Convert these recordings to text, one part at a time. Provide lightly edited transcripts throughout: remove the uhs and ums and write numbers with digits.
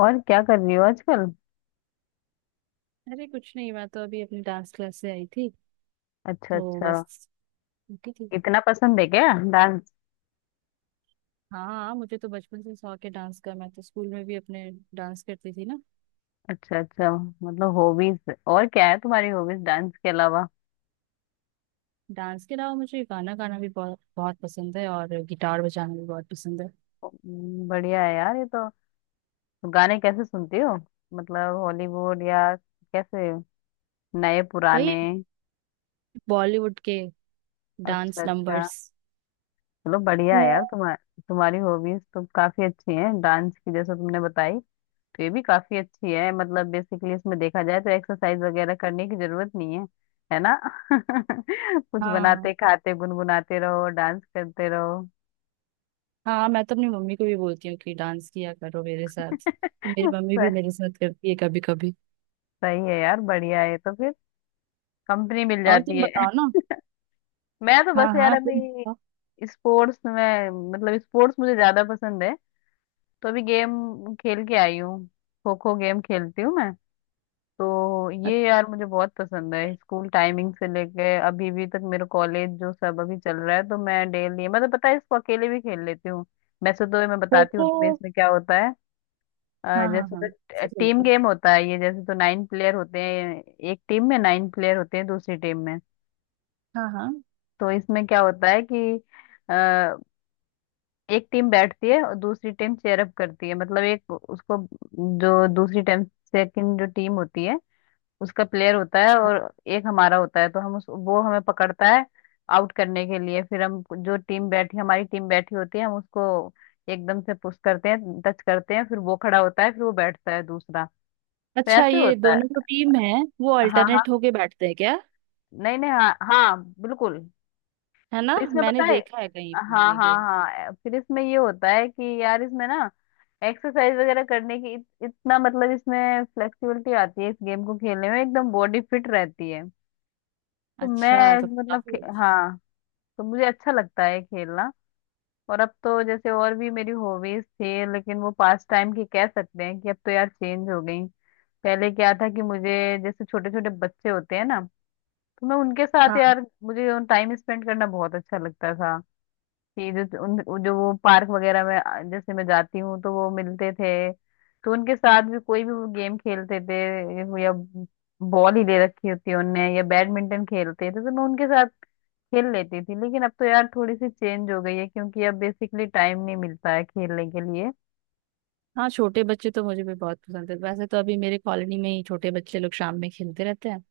और क्या कर रही हो आजकल। अरे कुछ नहीं, मैं तो अभी अपनी डांस क्लास से आई थी। अच्छा तो अच्छा। बस उठी थी। इतना पसंद है क्या डांस। हाँ हाँ, मुझे तो बचपन से शौक है डांस का। मैं तो स्कूल में भी अपने डांस करती थी ना। अच्छा अच्छा। मतलब हॉबीज और क्या है तुम्हारी, हॉबीज डांस के अलावा। डांस के अलावा मुझे गाना गाना भी बहुत बहुत पसंद है और गिटार बजाना भी बहुत पसंद है। बढ़िया है यार ये तो। तो गाने कैसे सुनती हो? मतलब हॉलीवुड या कैसे? नए वही पुराने? बॉलीवुड के अच्छा डांस अच्छा। नंबर्स। चलो बढ़िया है यार, तुम्हारी तुम्हारी हॉबीज तो काफी अच्छी हैं, डांस की जैसे तुमने बताई। तो ये भी काफी अच्छी है, मतलब बेसिकली इसमें देखा जाए तो एक्सरसाइज वगैरह करने की जरूरत नहीं है। है ना। कुछ हाँ बनाते खाते गुनगुनाते रहो, डांस करते रहो। हाँ, मैं तो अपनी मम्मी को भी बोलती हूँ कि डांस किया करो मेरे साथ। तो मेरी मम्मी भी सही। मेरे साथ करती है कभी कभी। सही है यार, बढ़िया है तो फिर, कंपनी मिल और जाती तुम है। बताओ ना। मैं तो हाँ बस यार हाँ, तुम अभी बताओ। स्पोर्ट्स में, मतलब स्पोर्ट्स मुझे ज्यादा पसंद है। तो अभी गेम खेल के आई हूँ। खो खो गेम खेलती हूँ मैं। तो ये अच्छा, यार मुझे बहुत पसंद है, स्कूल टाइमिंग से लेके अभी भी तक, मेरा कॉलेज जो सब अभी चल रहा है, तो मैं डेली, मतलब पता है, इसको अकेले भी खेल लेती हूँ। वैसे तो मैं खो बताती हूँ खो। तुम्हें इसमें क्या होता है। हाँ हाँ जैसे हाँ। तो टीम गेम होता है ये, जैसे तो 9 प्लेयर होते हैं। एक टीम में 9 प्लेयर होते हैं, दूसरी टीम में। हाँ हाँ। तो इसमें क्या होता है कि अ, एक टीम बैठती है और दूसरी टीम चेयर अप करती है, मतलब एक उसको, जो दूसरी टीम, सेकंड जो टीम होती है, उसका प्लेयर होता है, और एक हमारा होता है, तो हम उस, वो हमें पकड़ता है आउट करने के लिए, फिर हम जो टीम बैठी, हमारी टीम बैठी होती है, हम उसको एकदम से पुश करते हैं, टच करते हैं, फिर वो खड़ा होता है, फिर वो बैठता है दूसरा। तो अच्छा, ऐसे ये होता दोनों जो है। टीम है वो हाँ हाँ। अल्टरनेट होके बैठते हैं क्या। नहीं नहीं, हाँ हाँ, बिल्कुल। है ना, तो इसमें मैंने पता है, देखा है कहीं पर हाँ ये हाँ गेम। हाँ, फिर इसमें ये होता है कि यार इसमें ना एक्सरसाइज वगैरह करने की, इतना मतलब, इसमें फ्लेक्सिबिलिटी आती है, इस गेम को खेलने में एकदम बॉडी फिट रहती है। तो अच्छा, मैं तो मतलब काफी अच्छा। हाँ। तो मुझे अच्छा लगता है खेलना। और अब तो जैसे और भी मेरी हॉबीज थी, लेकिन वो पास टाइम की कह सकते हैं कि अब तो यार चेंज हो गई। पहले क्या था कि मुझे, जैसे छोटे छोटे बच्चे होते हैं ना, तो मैं उनके साथ, हाँ यार मुझे टाइम स्पेंड करना बहुत अच्छा लगता था। कि जो उन, जो वो पार्क वगैरह में जैसे मैं जाती हूँ तो वो मिलते थे, तो उनके साथ भी कोई भी वो गेम खेलते थे, या बॉल ही ले रखी होती है उनने, या बैडमिंटन खेलते थे, तो मैं उनके साथ खेल लेती थी। लेकिन अब तो यार थोड़ी सी चेंज हो गई है, क्योंकि अब बेसिकली टाइम नहीं मिलता है खेलने के लिए। हाँ, छोटे बच्चे तो मुझे भी बहुत पसंद है। वैसे तो अभी मेरे कॉलोनी में ही छोटे बच्चे लोग शाम में खेलते रहते हैं।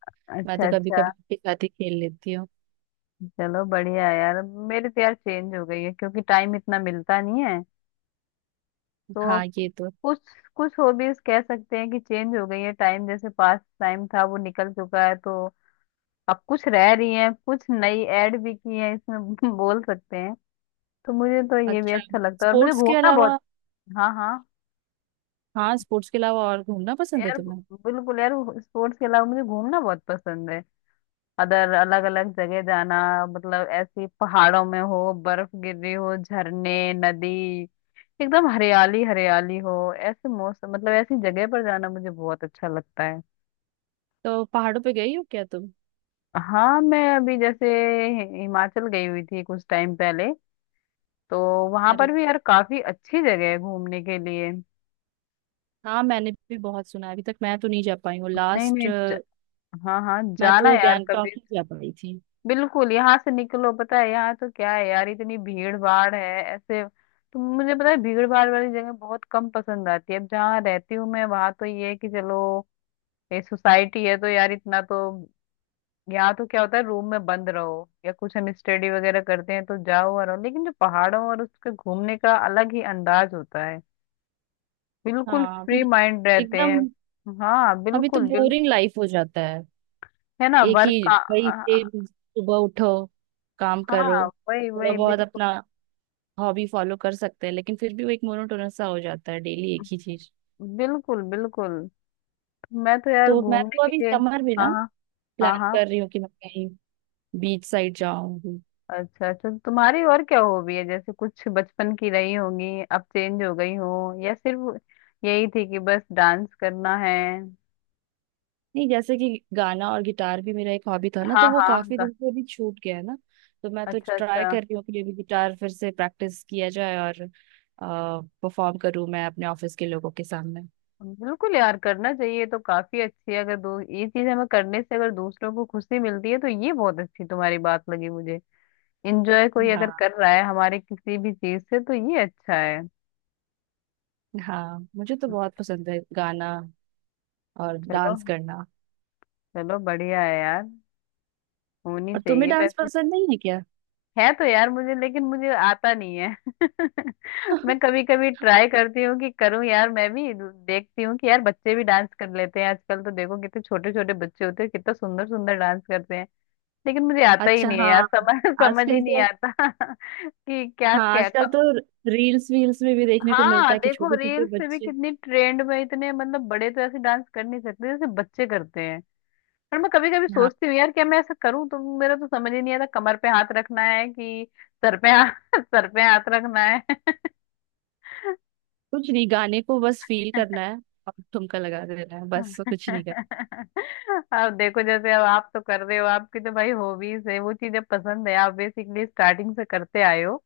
मैं अच्छा तो कभी अच्छा। कभी उनके साथ ही खेल लेती हूँ। चलो बढ़िया है यार। मेरी तो यार चेंज हो गई है क्योंकि टाइम इतना मिलता नहीं है, तो हाँ, ये तो। कुछ कुछ हॉबीज कह सकते हैं कि चेंज हो गई है, टाइम जैसे पास टाइम था वो निकल चुका है, तो अब कुछ रह रही है, कुछ नई ऐड भी की है इसमें। बोल सकते हैं। तो मुझे तो ये भी अच्छा, अच्छा लगता है, और मुझे स्पोर्ट्स के घूमना अलावा। बहुत। हाँ हाँ। हाँ, स्पोर्ट्स के अलावा और घूमना पसंद है यार तुम्हें। बिल्कुल यार, स्पोर्ट्स के अलावा मुझे घूमना बहुत पसंद है। अदर, अलग अलग जगह जाना। मतलब ऐसी पहाड़ों में हो, बर्फ गिर रही हो, झरने, नदी, एकदम हरियाली हरियाली हो, ऐसे मौसम, मतलब ऐसी जगह पर जाना मुझे बहुत अच्छा लगता है। तो पहाड़ों पे गई हो क्या तुम। हाँ मैं अभी जैसे हिमाचल गई हुई थी कुछ टाइम पहले। तो वहां अरे पर भी यार काफी अच्छी जगह है घूमने के लिए। हाँ, मैंने भी बहुत सुना है। अभी तक मैं तो नहीं जा पाई हूँ। नहीं लास्ट नहीं ज... हाँ हाँ, मैं जाना तो यार कभी। गैंगटॉक ही जा पाई थी। बिल्कुल, यहाँ से निकलो, पता है यहाँ तो क्या है यार, इतनी भीड़ भाड़ है ऐसे। तो मुझे पता है भीड़ भाड़ वाली जगह बहुत कम पसंद आती है, अब जहाँ रहती हूँ मैं, वहां तो ये है कि चलो ये सोसाइटी है तो यार इतना तो, यहाँ तो क्या होता है रूम में बंद रहो, या कुछ हम स्टडी वगैरह करते हैं तो जाओ और आओ। लेकिन जो पहाड़ों और उसके घूमने का अलग ही अंदाज होता है, बिल्कुल हाँ फ्री अभी। माइंड रहते हैं। एकदम। हाँ अभी तो बिल्कुल बिल्कुल। बोरिंग लाइफ हो जाता है। है ना, एक ही वर्क का। वही सेम, सुबह उठो, काम करो, हाँ, वही थोड़ा वही बहुत बिल्कुल। अपना हॉबी फॉलो कर सकते हैं, लेकिन फिर भी वो एक मोनोटोनस सा हो जाता है डेली एक ही चीज। बिल्कुल बिल्कुल। मैं तो यार तो मैं तो घूमने अभी के लिए, समर में हाँ ना हाँ, हाँ प्लान हाँ। कर रही हूँ कि मैं कहीं बीच साइड जाऊँ। अच्छा अच्छा, तो तुम्हारी और क्या हॉबी है? जैसे कुछ बचपन की रही होंगी, अब चेंज हो गई हो, या सिर्फ यही थी कि बस डांस करना है? नहीं, जैसे कि गाना और गिटार भी मेरा एक हॉबी था ना, हाँ तो वो हाँ काफी गा- दिन से अभी छूट गया है ना। तो मैं तो अच्छा ट्राई अच्छा। कर रही हूँ कि ये भी गिटार फिर से प्रैक्टिस किया जाए और परफॉर्म करूँ मैं अपने ऑफिस के लोगों के सामने। बिल्कुल यार, करना चाहिए, तो काफी अच्छी है, अगर दो ये चीज हमें करने से अगर दूसरों को खुशी मिलती है तो ये बहुत अच्छी, तुम्हारी बात लगी मुझे। इंजॉय कोई अगर हाँ कर रहा है हमारे किसी भी चीज से, तो ये अच्छा है। हाँ, मुझे तो बहुत पसंद है गाना और चलो, डांस करना। चलो बढ़िया है यार, होनी और तुम्हें चाहिए डांस वैसे। पसंद नहीं है क्या। है तो यार मुझे, लेकिन मुझे आता नहीं है। मैं कभी कभी ट्राई करती हूँ कि करूँ यार मैं भी। देखती हूँ कि यार, बच्चे भी डांस कर लेते हैं आजकल तो, देखो कितने छोटे छोटे बच्चे होते हैं, कितना सुंदर सुंदर डांस करते हैं, लेकिन मुझे आता ही अच्छा नहीं है यार। हाँ, समझ समझ ही आजकल नहीं तो। आता। कि क्या हाँ क्या आजकल क- तो रील्स वील्स में भी देखने को हाँ मिलता है कि देखो, छोटे छोटे रील्स से भी बच्चे। कितनी ट्रेंड में, इतने मतलब बड़े तो ऐसे डांस कर नहीं सकते जैसे बच्चे करते हैं। पर मैं कभी कभी सोचती हूँ यार, क्या मैं ऐसा करूँ, तो मेरा तो समझ ही नहीं आता कमर पे हाथ रखना है कि सर पे हाथ, सर पे हाथ रखना है। कुछ नहीं, गाने को बस फील करना है और ठुमका लगा देना है, बस कुछ नहीं करना। अब देखो, जैसे अब आप तो कर रहे हो, आपकी तो भाई हॉबीज है वो चीजें पसंद है, आप बेसिकली स्टार्टिंग से करते आए हो,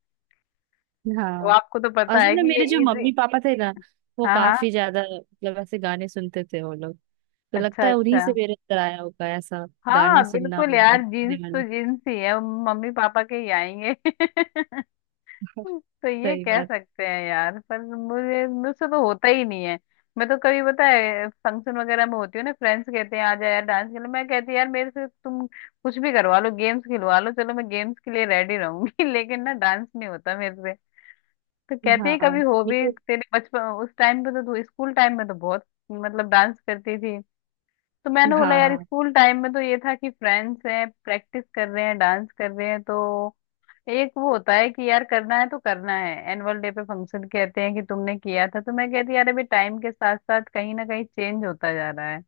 तो हाँ, आपको तो पता असल है में कि ये मेरे जो इजी। मम्मी पापा थे ना, वो हाँ हाँ। काफी ज्यादा मतलब ऐसे गाने सुनते थे वो लोग। तो लगता अच्छा है उन्हीं अच्छा। से मेरे अंदर आया होगा ऐसा। गाना हाँ सुनना और बिल्कुल गाना यार, जीन्स सुनने तो वाले। जीन्स ही है, मम्मी पापा के ही आएंगे। तो ये सही कह बात। सकते हैं यार, पर मुझे मुझसे तो होता ही नहीं है। मैं तो कभी पता है फंक्शन वगैरह में होती हूँ ना, फ्रेंड्स कहते हैं आ जा यार डांस के लिए, मैं कहती यार मेरे से तुम कुछ भी करवा लो, गेम्स खिलवा लो, चलो मैं गेम्स के लिए रेडी रहूंगी, लेकिन ना डांस नहीं होता मेरे से। तो कहते ही हाँ कभी हो भी, मेरे तेरे बचपन उस टाइम पे तो, तू स्कूल टाइम में तो बहुत, मतलब डांस करती थी। तो मैंने बोला हाँ यार, हाँ स्कूल टाइम में तो ये था कि फ्रेंड्स हैं, प्रैक्टिस कर रहे हैं, डांस कर रहे हैं, तो एक वो होता है कि यार करना है तो करना है, एनुअल डे पे फंक्शन, कहते हैं कि तुमने किया था, तो मैं कहती हूँ, यार अभी टाइम के साथ साथ कहीं ना कहीं चेंज होता जा रहा है।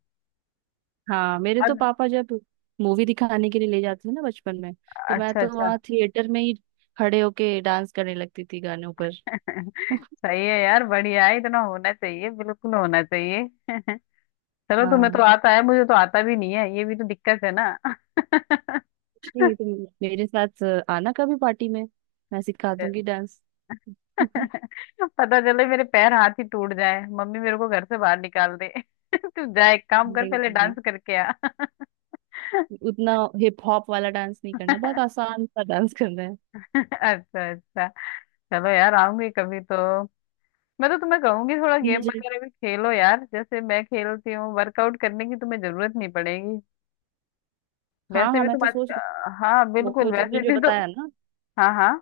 हाँ मेरे तो अग- पापा जब मूवी दिखाने के लिए ले जाते थे ना बचपन में, तो मैं अच्छा तो अच्छा। वहाँ थिएटर में ही खड़े होके डांस करने लगती थी गानों पर। सही है यार, बढ़िया है, इतना होना चाहिए, बिल्कुल होना चाहिए। चलो, तुम्हें तो हाँ आता है, मुझे तो आता भी नहीं है, ये भी तो दिक्कत है ना। जी, तुम मेरे साथ आना कभी पार्टी में, मैं सिखा दूंगी डांस। नहीं पता चले मेरे पैर हाथ ही टूट जाए, मम्मी मेरे को घर से बाहर निकाल दे। तू जा एक काम कर, पहले नहीं, डांस करके आ। उतना हिप हॉप वाला डांस नहीं करना, बहुत आसान सा डांस करना है। अच्छा अच्छा। चलो यार, आऊंगी कभी तो। मैं तो तुम्हें कहूंगी, थोड़ा गेम मुझे। वगैरह भी खेलो यार, जैसे मैं खेलती हूँ, वर्कआउट करने की तुम्हें जरूरत नहीं पड़ेगी। हाँ वैसे हाँ, भी मैं तुम तो आज, सोच रही हाँ हूँ खो बिल्कुल, खो तुमने वैसे जो भी तुम, बताया ना हाँ हाँ,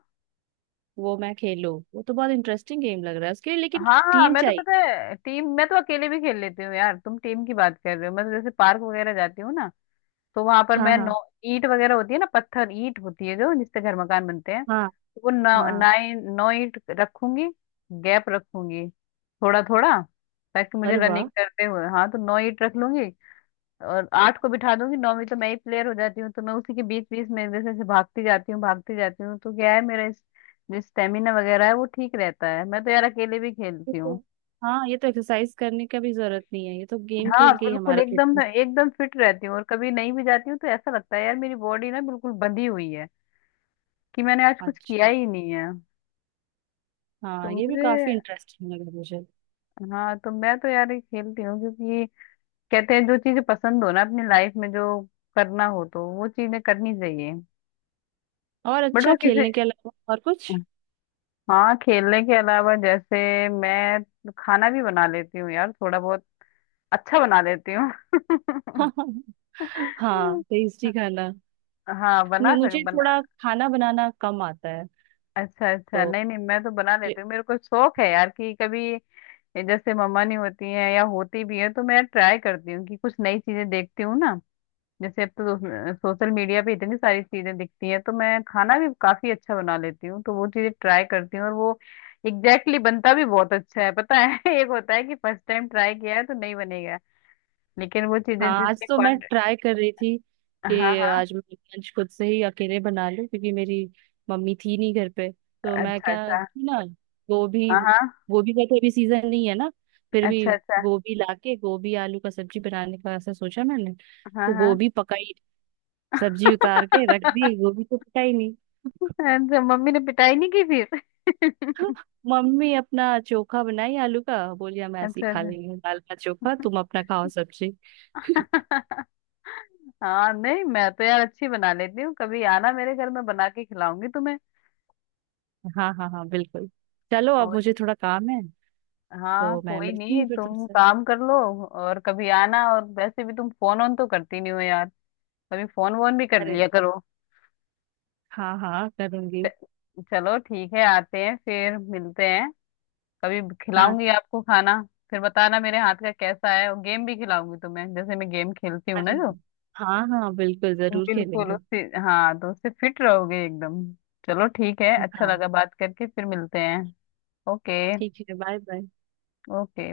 वो मैं खेलूँ, वो तो बहुत इंटरेस्टिंग गेम लग रहा है उसके लिए, लेकिन हाँ हाँ। टीम मैं तो चाहिए। पता है टीम, मैं तो अकेले भी खेल लेती हूँ यार, तुम टीम की बात कर रहे हो, मैं तो जैसे पार्क वगैरह जाती हूँ ना, तो वहां पर हाँ मैं नौ, हाँ ईंट वगैरह होती है ना, पत्थर ईंट होती है जो जिससे घर मकान बनते हैं, हाँ। वो नौ, हाँ 9 नोइट रखूंगी, गैप रखूंगी थोड़ा थोड़ा, ताकि मुझे अरे वाह, रनिंग करते हुए, हाँ तो 9 ईट रख लूंगी, और 8 को बिठा दूंगी, 9 में तो मैं ही प्लेयर हो जाती हूँ, तो मैं उसी के बीच बीच में जैसे जैसे भागती जाती हूँ, भागती जाती हूँ, तो क्या है मेरा इस जो स्टेमिना वगैरह है वो ठीक रहता है। मैं तो यार अकेले भी ये खेलती तो। हूँ। हाँ ये तो एक्सरसाइज करने का भी जरूरत नहीं है, ये तो गेम हाँ खेल के ही बिल्कुल, हमारा एकदम फिटनेस। एकदम फिट रहती हूँ, और कभी नहीं भी जाती हूँ तो ऐसा लगता है यार मेरी बॉडी ना बिल्कुल बंधी हुई है, कि मैंने आज कुछ किया अच्छा, ही नहीं है। तो हाँ ये भी मुझे, काफी इंटरेस्टिंग लगा मुझे। हाँ तो मैं तो यार ये खेलती हूँ, क्योंकि कहते हैं जो चीजें पसंद हो ना अपनी लाइफ में, जो करना हो तो वो चीजें करनी चाहिए। और बट वो अच्छा, किसी, खेलने के अलावा और कुछ। हाँ खेलने के अलावा जैसे, मैं खाना भी बना लेती हूँ यार, थोड़ा बहुत अच्छा बना लेती हूँ। हाँ टेस्टी खाना। हाँ बना मैं, सक मुझे बना। थोड़ा खाना बनाना कम आता है अच्छा अच्छा, तो। नहीं नहीं, मैं तो बना लेती हूँ, मेरे को शौक है यार कि कभी जैसे मम्मा नहीं होती हैं, या होती भी है तो मैं ट्राई करती हूँ कि कुछ नई चीजें देखती हूँ ना, जैसे अब तो सोशल मीडिया पे इतनी सारी चीजें दिखती हैं, तो मैं खाना भी काफी अच्छा बना लेती हूँ, तो वो चीजें ट्राई करती हूँ, और वो एग्जैक्टली exactly बनता भी बहुत अच्छा है, पता है। एक होता है कि फर्स्ट टाइम ट्राई किया है तो नहीं बनेगा, लेकिन वो चीजें हाँ आज जितनी तो मैं क्वांट, ट्राई कर रही थी हाँ कि हाँ, आज मैं लंच खुद से ही अकेले बना लूं, क्योंकि मेरी मम्मी थी नहीं घर पे, तो मैं अच्छा क्या अच्छा, ना गोभी, हाँ हाँ, गोभी का तो अभी सीजन नहीं है ना, फिर भी अच्छा अच्छा, गोभी लाके गोभी आलू का सब्जी बनाने का ऐसा सोचा मैंने। हाँ तो हाँ। गोभी पकाई, सब्जी उतार के रख दी, गोभी तो पकाई। अच्छा मम्मी ने पिटाई नहीं की फिर। मम्मी अपना चोखा बनाई आलू का, बोली हम अच्छा ऐसे ही अच्छा। खा लेंगे दाल का चोखा, तुम अपना खाओ सब्जी। हाँ नहीं, मैं तो यार अच्छी बना लेती हूँ, कभी आना मेरे घर में, बना के खिलाऊंगी तुम्हें। हाँ हाँ हाँ बिल्कुल। चलो अब मुझे थोड़ा काम है, हाँ तो मैं कोई मिलती नहीं, हूँ फिर तुम तुमसे। काम कर लो। और कभी आना, और वैसे भी तुम फोन ऑन तो करती नहीं हो यार, कभी फोन वोन भी कर अरे लिया करो। हाँ हाँ, करूंगी। चलो ठीक है, आते हैं फिर मिलते हैं, कभी हाँ, खिलाऊंगी आपको खाना, फिर बताना मेरे हाथ का कैसा है, और गेम भी खिलाऊंगी तुम्हें जैसे मैं गेम खेलती हूँ ना अरे जो, हाँ हाँ, बिल्कुल जरूर बिल्कुल खेलेंगे। उससे, हाँ तो उससे फिट रहोगे एकदम। चलो ठीक है, अच्छा हाँ, लगा बात करके, फिर मिलते हैं। ओके। ठीक है, बाय बाय। ओके।